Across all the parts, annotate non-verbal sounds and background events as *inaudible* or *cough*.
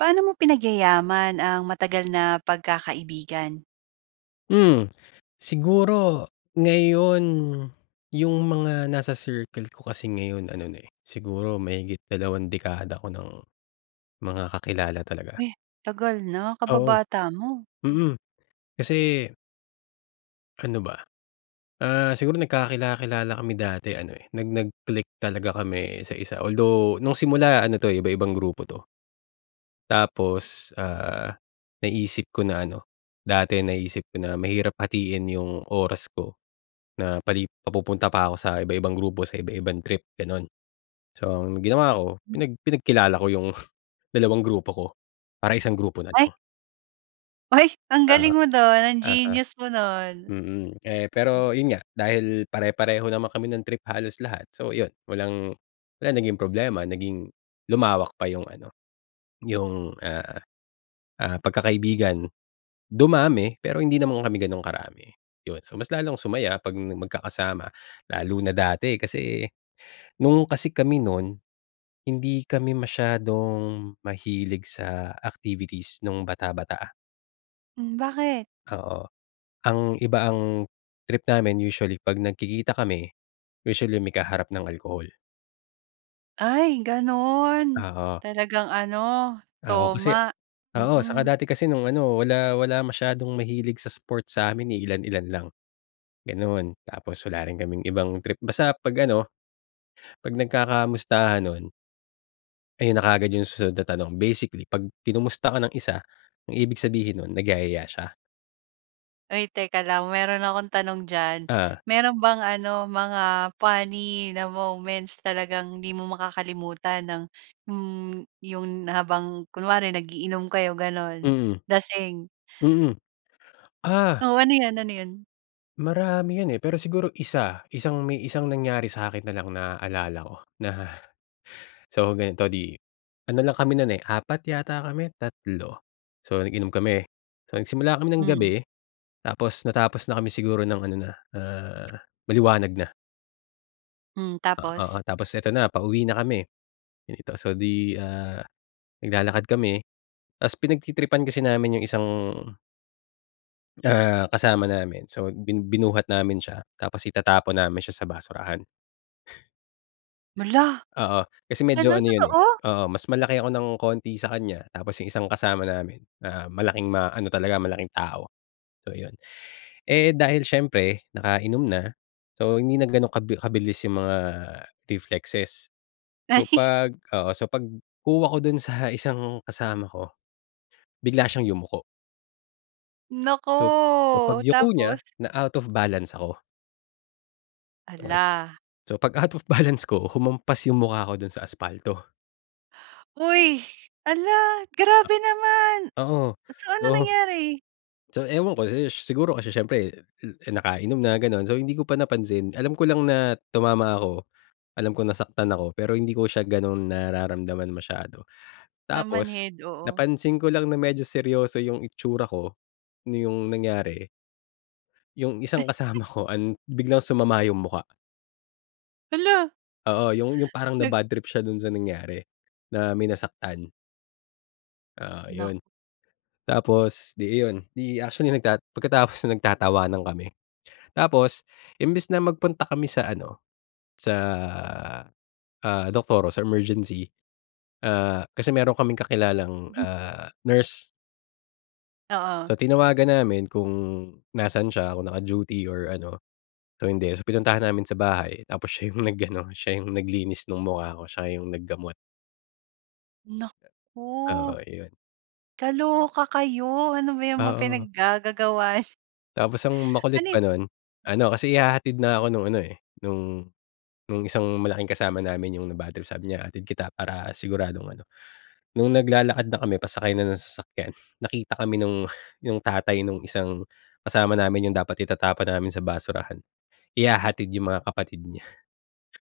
Paano mo pinagyayaman ang matagal na pagkakaibigan? Hmm. Siguro ngayon, yung mga nasa circle ko kasi ngayon ano na, eh, siguro mahigit dalawang dekada ko ng mga kakilala talaga. Uy, tagal na. Oo. Kababata mo. Hmm. Mm. Kasi Ano ba? Ah, siguro nagkakila-kilala kami dati ano, eh, nag nag-click talaga kami isa-isa. Although, nung simula ano 'to, eh, iba-ibang grupo 'to. Tapos, ah, naisip ko na ano, dati naisip ko na mahirap hatiin yung oras ko na pali papupunta pa ako sa iba-ibang grupo sa iba-ibang trip, gano'n. So, ang ginawa ko, Hmm. pinag pinagkilala ko yung dalawang grupo ko para isang grupo na Ay. lang. Ay! Ang Oo. galing mo do'n. Ang Oo. genius mo no'n. Mm. Eh, Hmm. pero yun nga, dahil pare-pareho naman kami ng trip halos lahat, so yun, walang wala naging problema naging lumawak pa yung ano, yung, ah, ah, pagkakaibigan. Dumami, pero hindi naman kami ganong karami, yun. So, mas lalong sumaya 'pag magkakasama. Lalo na dati, kasi nung kasi kami nun, hindi kami masyadong mahilig sa activities nung bata-bata. Hmm, bakit? Oo, ang iba ang trip namin usually 'pag nagkikita kami, usually may kaharap ng alcohol. Ay gano'n, Oo. talagang ano, Oo kasi toma. oo saka Mm. dati kasi nung ano wala wala masyadong mahilig sa sports sa'min, eh, ilan ilan lang ganoon. Tapos wala rin kaming ibang trip. Basta 'pag ano, pag nagkakamustahan nun ayon na kaagad yung susunod na tanong. Basically, 'pag kinumusta ka ng isa, ang ibig sabihin nun nagyayaya siya. Oy teka lang, meron akong tanong diyan. Ah. Mayro'n bang ano, mga funny na moments, talagang hindi mo makakalimutan ng hmm, 'yon habang kunwari nag-iinom kayo gano'n, Mm. lasing. Mm. Ah! Oo. Ano 'yon, ano 'yon? Marami 'yon eh, pero siguro isa. Isang may isang nangyari sa akin na lang naalala ko na. So ganito, 'di ano lang kami nun, eh, 4 yata kami, 3. So nag-inom kami. So nagsimula kami ng Hmm. gabi, tapos natapos na kami siguro ng ano na, ah, maliwanag na. Hmm, O oo tapos? tapos eto na pauwi na kami dito, so 'di, ah, naglalakad kami ta's pinagtritripan kasi namin yung isang ah, kasama namin so bin binuhat namin siya tapos itatapon namin siya sa basurahan. Hala! Oo, kasi medyo Gano'n, ano yun, eh, totoo? oo, mas malaki ako ng konti sa kanya tapos yung isang kasama namin na malaking ma-ano talaga malaking tao, so yun. Eh, dahil siyempre nakainom na, so hindi nag ganong kab kabilis yung mga reflexes, so, *chuckles* pag oo, so pagkuha ko dun sa isang kasama ko bigla siyang yumuko. So so, Naku, pagyuko niya tapos. na out of balance ako. Okey, Hala. so pag-out of balance ko humampas yung mukha ko dun sa aspalto. Hoy, hala A grabe naman, Oo, so ano so nangyari? so ewan ko si ish siguro kasi siyempre, eh, eh, nakainom na ganon, so hindi ko pa napansin alam ko lang na tumama ako, alam ko nasaktan ako pero hindi ko siya ganun nararamdaman masyado. Tapos Namanhid, oo. napansin ko lang na medyo seryoso yung itsura ko, na yung nangyari, yung isang *chuckles* kasama ko an biglang sumama yung mukha. Hala! Oo, yung yung parang Nag nabadtrip siya dun sa nangyari, na may nasaktan. Oo, Nak yun. Tapos, 'di iyon, 'di actually nagta pagkatapos no'n nagtatawanan kami. Tapos imbis na magpunta kami sa ano, sa, ah, doktor or sa emergency, ah, kasi meron kaming kakilalang, Mhm. ah, nurse. So, Oo. tinawagan namin kung nasaan siya, kung naka-duty or ano. So, hindi. So, pinuntahan namin sa bahay. Tapos siya yung nag-ano, siya yung naglinis ng mukha ko, siya yung naggamot. Naku! Oo, iyon. Kaloka kayo! Ano ba 'yang mga Oo. pinaggagagawa Tapos ang makulit Ano pa yung no'n, ano, kasi ihahatid na ako no'ng ano, eh, no'ng no'ng isang malaking kasama namin, 'yong nabadtrip. Sabi niya, "Hatid kita para siguradong ano" no'ng naglalakad na kami, pasakay na ng sasakyan, nakita kami no'ng 'yong tatay no'ng isang kasama namin, 'yong dapat itatapon namin sa basurahan, ihahatid 'yong mga kapatid niya.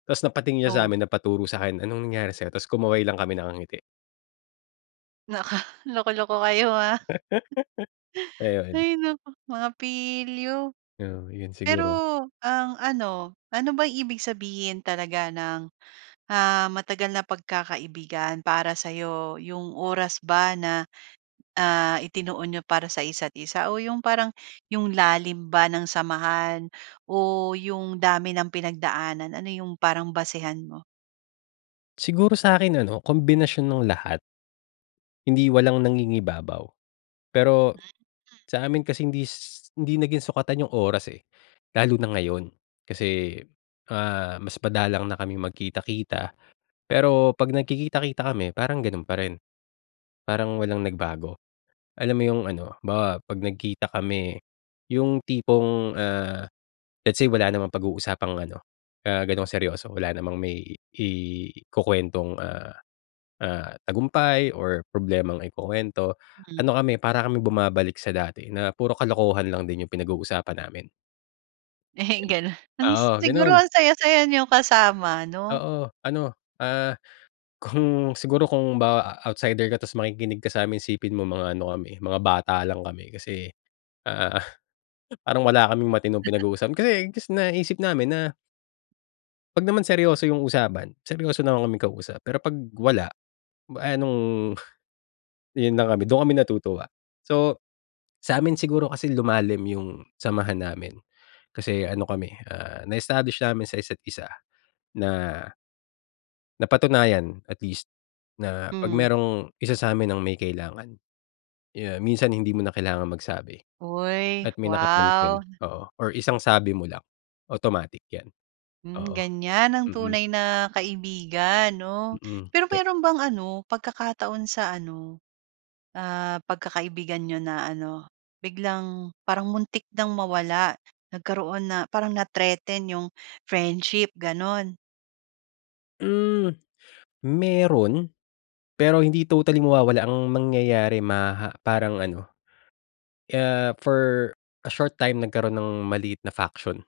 Tapos napatingin siya sa Oh. amin, napaturo sa akin, "Anong nangyari sa 'yo?" Tapos kumaway lang kami, nakangiti. Naka, loko-loko kayo ha. *breath* *chuckles* Ayun. Hay naku, mga pilyo. 'Yon, 'yun Pero siguro. ang ano, ano ba ibig sabihin talaga ng, ah, matagal na pagkakaibigan para sa'yo, 'yong oras ba na, ah, itinuon n'yo para sa isa't isa o 'yong parang, 'yong lalim ba ng samahan o 'yong dami ng pinagdaanan. Ano 'yong parang basehan mo? Siguro sa'kin ano, kombinasyon ng lahat. Hindi, walang nangingibabaw. Pero *unintelligible* sa amin kasi hindi s hindi naging sukatan 'yung oras, eh. Lalo na ngayon, kasi, ah, mas madalang na kami magkita-kita, pero pag nagkikita-kita kami parang ganu'n pa rin, parang walang nagbago. Alam mo 'yung ano, halimbawa 'pag nagkita kami 'yung tipong, ah, let's say wala namang pag-uusapang ano, ah, gano'ng seryoso. Wala namang may ikukuwentong, ah, ah, tagumpay or problemang ikukuwento. Hmm. Ano kami, para kaming bumabalik sa dati na puro kalokohan lang din 'yung pinag-uusapan namin. Eh, ganun. Ang Oo, siguro ganon! ang saya-saya n'yo kasama, 'no? Oo. Ano, ah, kung siguro, kung ba outsider ka, tas makikinig ka sa'min isipin mo mga ano kami mga bata lang kami. Kasi, ah, parang wala kaming matinong *laughs* pinag-uusapan. Kasi, gus naisip namin na 'pag naman seryoso yung usapan, seryoso naman kaming kausap. Pero pag wala, eh anong yun lang kami, dun kami natutuwa. So, sa'min siguro kasi lumalim yung samahan namin. Kasi, ano kami eh, ah, na-establish namin sa isa't isa na napatunayan, at least, na 'pag Hmm. merong isa sa'min ang may kailangan, yan minsan hindi mo na kailangang magsabi. Uy, At may wow. nakapansin, oo, or isang sabi mo lang automatic yan. Hmm, Oo. ganyan ang Mm. tunay na kaibigan, 'no. Mm. Pero, Ka meron bang ano pagkakataon sa ano, ah, pagkakaibigan niyo na ano, biglang parang muntik nang mawala, nagkaroon na parang na-threaten yung friendship? Ganun. Hmm. Meron, pero hindi totally mawawala. Ang mangyayari maha parang ano, ah, for a short time nagkaroon ng maliit na faction.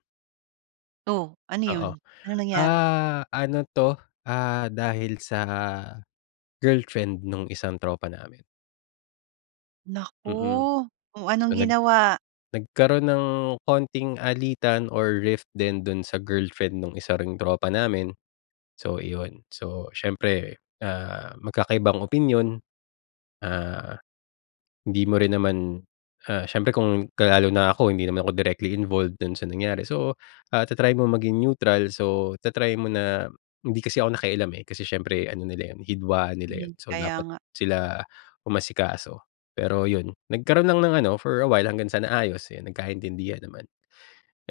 Oh. Ano Oo. 'yon? Anong nangyari? Ah, ano 'to, ah, dahil sa girlfriend nung isang tropa namin. Mm. Naku! Oh, So, anong nag ginawa? nagkaroon ng konting alitan or rift din do'n sa girlfriend nung isa ring tropa namin, so, iyon. So, siyempre, ah, magkakaibang opinyon, ah, hindi mo rin naman, ah, siyempre kung, lalo na ako hindi naman ako directly involved do'n sa nangyari, so, ah, ta-try mo maging neutral, so ta-try mo na hindi kasi ako nakialam, eh, kasi siyempre ano nila yon, hidwaan nila yon, Mm, so kaya dapat, nga. sila umasikaso, pero 'yon. Nagkaro'n lang ng ano for a while, hanggang sa naayos. Eh, nagkaintindihan naman,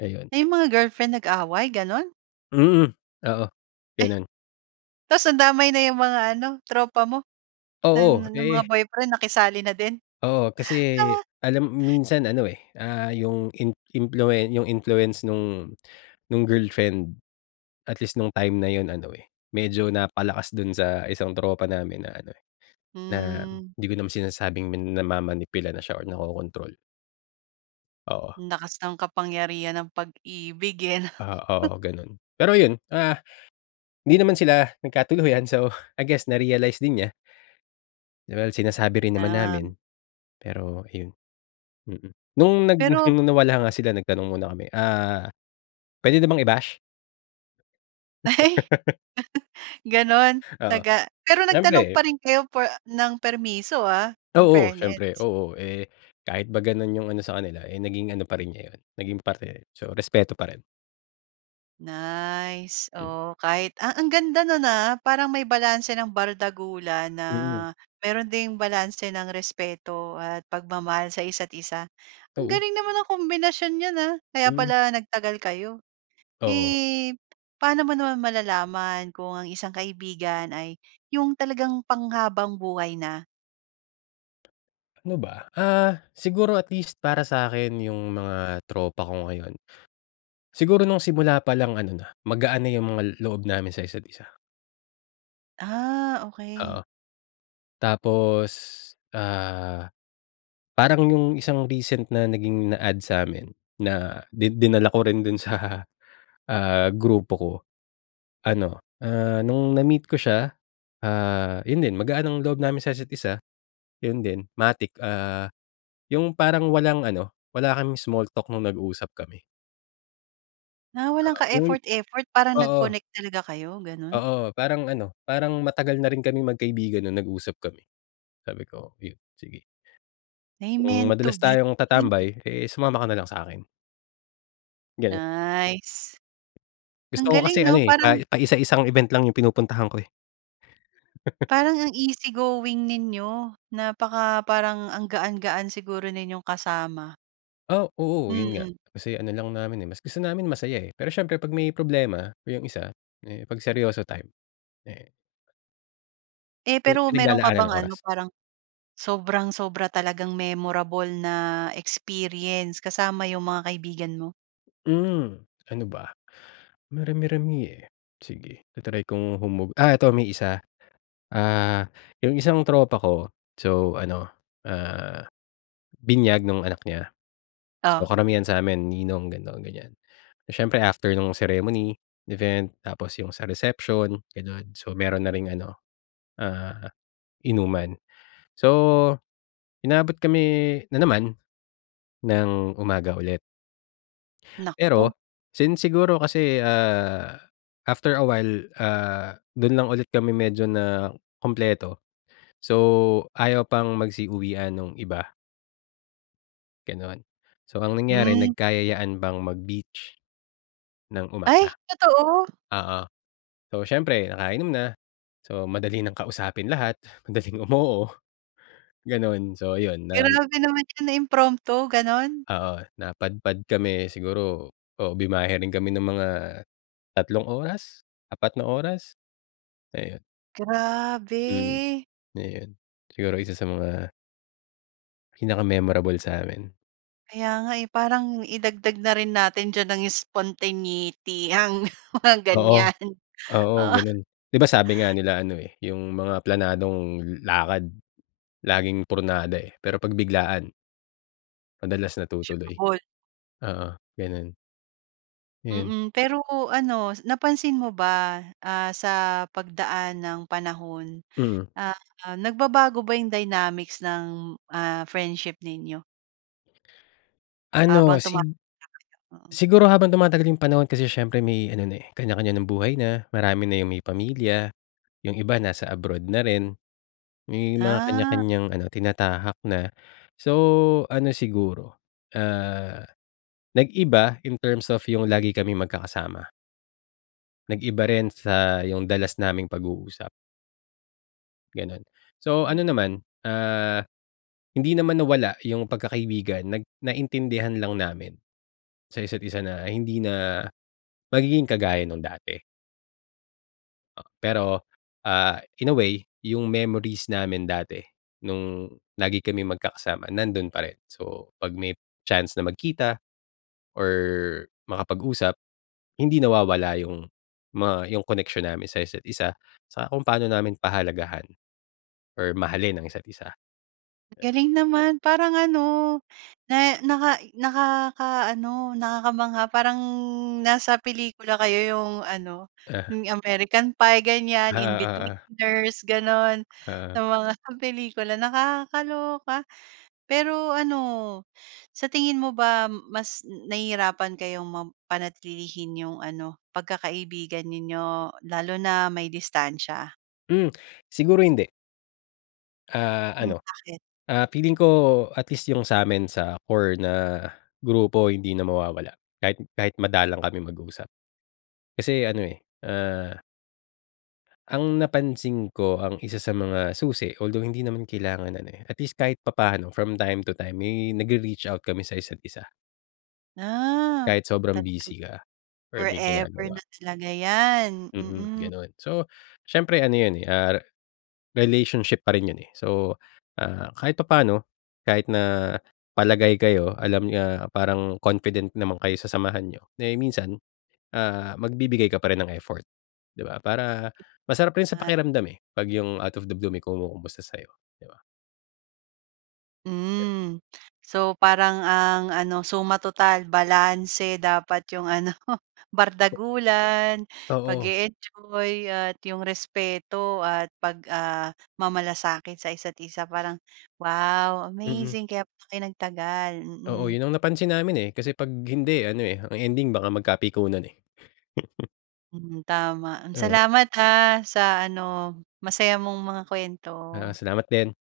ayun. Ay, yung mga girlfriend nag-away, gano'n? Mm. Oo, Eh. gano'n. Tas nadamay na yung mga ano, tropa mo? Na Oo, ng mga eh boyfriend nakisali na din? Oo, kasi Ah. alam minsan ano eh, ah, yung in influe yung influence nung nung girlfriend. At least nung time na 'yon ano eh, medyo napalakas do'n sa isang tropa namin na ano, na, Hmm. 'di ko naman sinasabing min namamanipula na siya or nakokontrol. Oo. Ang lakas ng kapangyarihan ng pag-ibig, eh, 'no. Ah, *chuckles* oo gano'n. Pero 'yon, ah, hindi naman sila nagkatuluyan. So, I guess na realize din niya. Well, sinasabi rin naman Ah. namin. Pero ayon, mm. Nung nag Pero nung nawala nga sila nagtanong muna kami, ah, "Puwede na bang i-bash?" *laughs* *laughs* Gano'n, Oo, taga pero nagtanong siyempre. pa rin kayo for ng permiso, ah, in Oo. siyempre. fairness. Oo, eh, kahit ba gano'n 'yung ano sa kanila, eh, naging ano pa rin nya 'yon, naging parte. So, respeto pa rin. Nice. Hmm. Oh, kahit ah ang ganda no'n, ah. Parang may balanse ng bardagulan, na Mm. mayro'n ding balanse ng respeto at pagmamahal sa isa't-isa. Ang Oo. galing naman nung kombinasyon nyo, ah, kaya Hmm. pala nagtagal kayo. Oo. Eh, paano mo naman malalaman kung ang isang kaibigan ay yung talagang panghabambuhay na? Ano ba? Ah, siguro at least para sa'kin 'yung mga tropa ko ngayon. Siguro nung simula palang ano na, magaan na 'yung mga loob namin sa isa't isa. Ah, Oo. okey. Tapos, ah, parang 'yung isang recent na naging na-add sa'min na di dinala ko rin dun sa, ah, grupo ko, ano, ah, nung na-meet ko siya, ah, 'yun din, magaan ang loob namin sa isa't isa, 'yun din. Matic, ah, 'yung parang walang ano, wala kaming small talk nung nag-usap kami. Ah, walang Oo, yung ka-effort-effort parang oo. nag-connect talaga kayo, gano'n? Oo, parang ano, parang matagal na rin kaming magkaibigan nung nag-usap kami. Sabi ko, yun sige. Ay, "Kung meant to madalas be. tayong tatambay, eh, sumama ka nalang sa'kin." Ganun. Nice. Gusto Ang ko galing kasi ano, 'no, eh, pa parang paisa-isang event lang yung pinupuntahan ko, eh. *laughs* Parang ang easy going ninyo. Napaka parang ang gaan-gaan siguro ninyong kasama. Oh, oo, 'yun nga. Hmm. Kasi ano lang namin, eh, mas gusto namin masaya, eh, pero siyempre pag may problema yung isa, eh, 'pag seryoso time, eh Eh, 'Yung pero meron ka pinaglalaanan ng bang ano, oras. parang sobrang-sobra talagang memorable na experience kasama 'yong mga kaibigan mo? Hmm, ano ba? Marami-rami, eh. Sige, ta-try kong humog ah, ito may isa. Ah, 'yung isang tropa ko, so ano, ah, binyag 'nung anak niya. So Oh. karamihan sa'min ninong gano'n, ganyan. Siyempre after 'nung ceremony, event, tapos 'yung sa reception, gano'n. So, meron na ring ano, ah, inuman. So, inabot kami na naman, ng umaga ulit. Naku. Pero since siguro kasi, ah, after a while, ah, do'n lang ulit kami medyo nakumpleto, so ayaw pang magsi-uwian 'nung iba. Gano'n, so ang nangyari, Hmm. nagkayayaan pang mag-beach ng Ay, umaga. totoo? Oo. So, siyempre nakainom na, so madali nang kausapin lahat, madaling umoo, gano'n. So, ayun nan Grabe naman 'yan na impromptu, gano'n? Oo, napadpad kami siguro o bumiyahe rin kami ng mga 3 oras, 4 na oras, ayun. Hmm, Grabe! Ayun. Siguro isa sa mga pinaka memorable sa amin. Kaya nga, eh, parang idagdag na rin natin diyan ng spontaneity, ang mga Oo. ganyan. Oo, Oo gano'n. 'Di ba sabi nga *gasps* nila ano, eh, yung mga planadong lakad laging pornada eh, 'pero pag biglaan madalas natutuloy. *unintelligible* Oo, gano'n. Ayun. Mm. Pero ano, napansin mo ba, ah, sa pagdaan ng panahon, Hmm. ah, nagbabago ba yung dynamics ng, ah, friendship ninyo? Habang Ano sig tumatanda kayo? Oo. siguro habang tumatagal yung panahon kasi siyempre may ano na, eh, kanya-kanya ng buhay na, marami na yung may pamilya, yung iba nasa abroad na rin, may mga Ah. kanya-kanyang ano, tinatahak na. So, ano siguro, ah, nag-iba in terms of yung lagi kaming magkakasama. Nag-iba rin sa yung dalas naming pag-uusap. Gano'n. So, ano Hmm. naman, ah, hindi naman nawala yung pagkakaibigan, nag naintindihan lang namin sa isa't isa na, hindi na magiging kagaya nung dati. Pero, ah, in a way yung memories namin dati, nung lagi kaming magkakasama nando'n pa rin. So, 'pag may chance na magkita or makapag-usap, hindi nawawala yung mga yung connection namin sa isa't isa sa kung paano namin pahalagahan or mahalin ang isa't isa. Galing naman parang ano, na naka nakakaano, nakakamangha. Parang nasa pelikula kayo yung ano, Ah. yung American Pie ganyan, Ah, oo, oo. Inbetweeners gano'n, Oo. na mga sa pelikula. Nakakaloka. Pero ano, sa tingin mo ba, mas nahihirapan kayong mapanatlilihin yung ano, pagkakaibigan ninyo, lalo na may distansiya? Hmm, siguro hindi. Ah, Hmm, ano, bakit? ah, feeling ko at least yung sa'min, sa core na grupo, hindi na mawawala kahit kahit madalang kami mag-usap. Kasi ano, eh, uh ang napansin ko, ang isa sa mga susi, although hindi naman kailangan, ano, eh, at least kahit papaano from time to time may nagre-reach out kami sa isa't isa. Ah, Kahit sobrang talaga. busy ka or may Forever ginagawa. na talaga yan. Mm, Mm. gano'n. So, siyempre ano yun, eh, ah, re relationship pa rin yun, eh. So, ah, kahit papaano kahit na palagay kayo, alam niyo, ah, parang confident naman kayo sa samahan niyo, eh, minsan, ah, magbibigay ka pa rin ng effort, 'di ba? Para masarap rin sa Ah. pakiramdam, eh, 'pag yung out of the blue may kumukumusta sayo, 'di ba? Hmm. So, parang ang ano, suma-total balanse dapat 'yong ano, bardagulan, Oo. pag-e-enjoy at 'yong respeto at pag, ah, mamalasakit sa isa't isa. Parang, wow! Mm. Amazing! Kaya pala kayo nagtagal. Oo. Mm. Yun ang napansin namin, eh. Kasi 'pag hindi, ano, eh, ang ending baka magkapikunan, eh. *laughs* Hmm, tama. Hmm, Eh. salamat ah, sa ano, masaya mong mga Ah, kuwento. salamat din.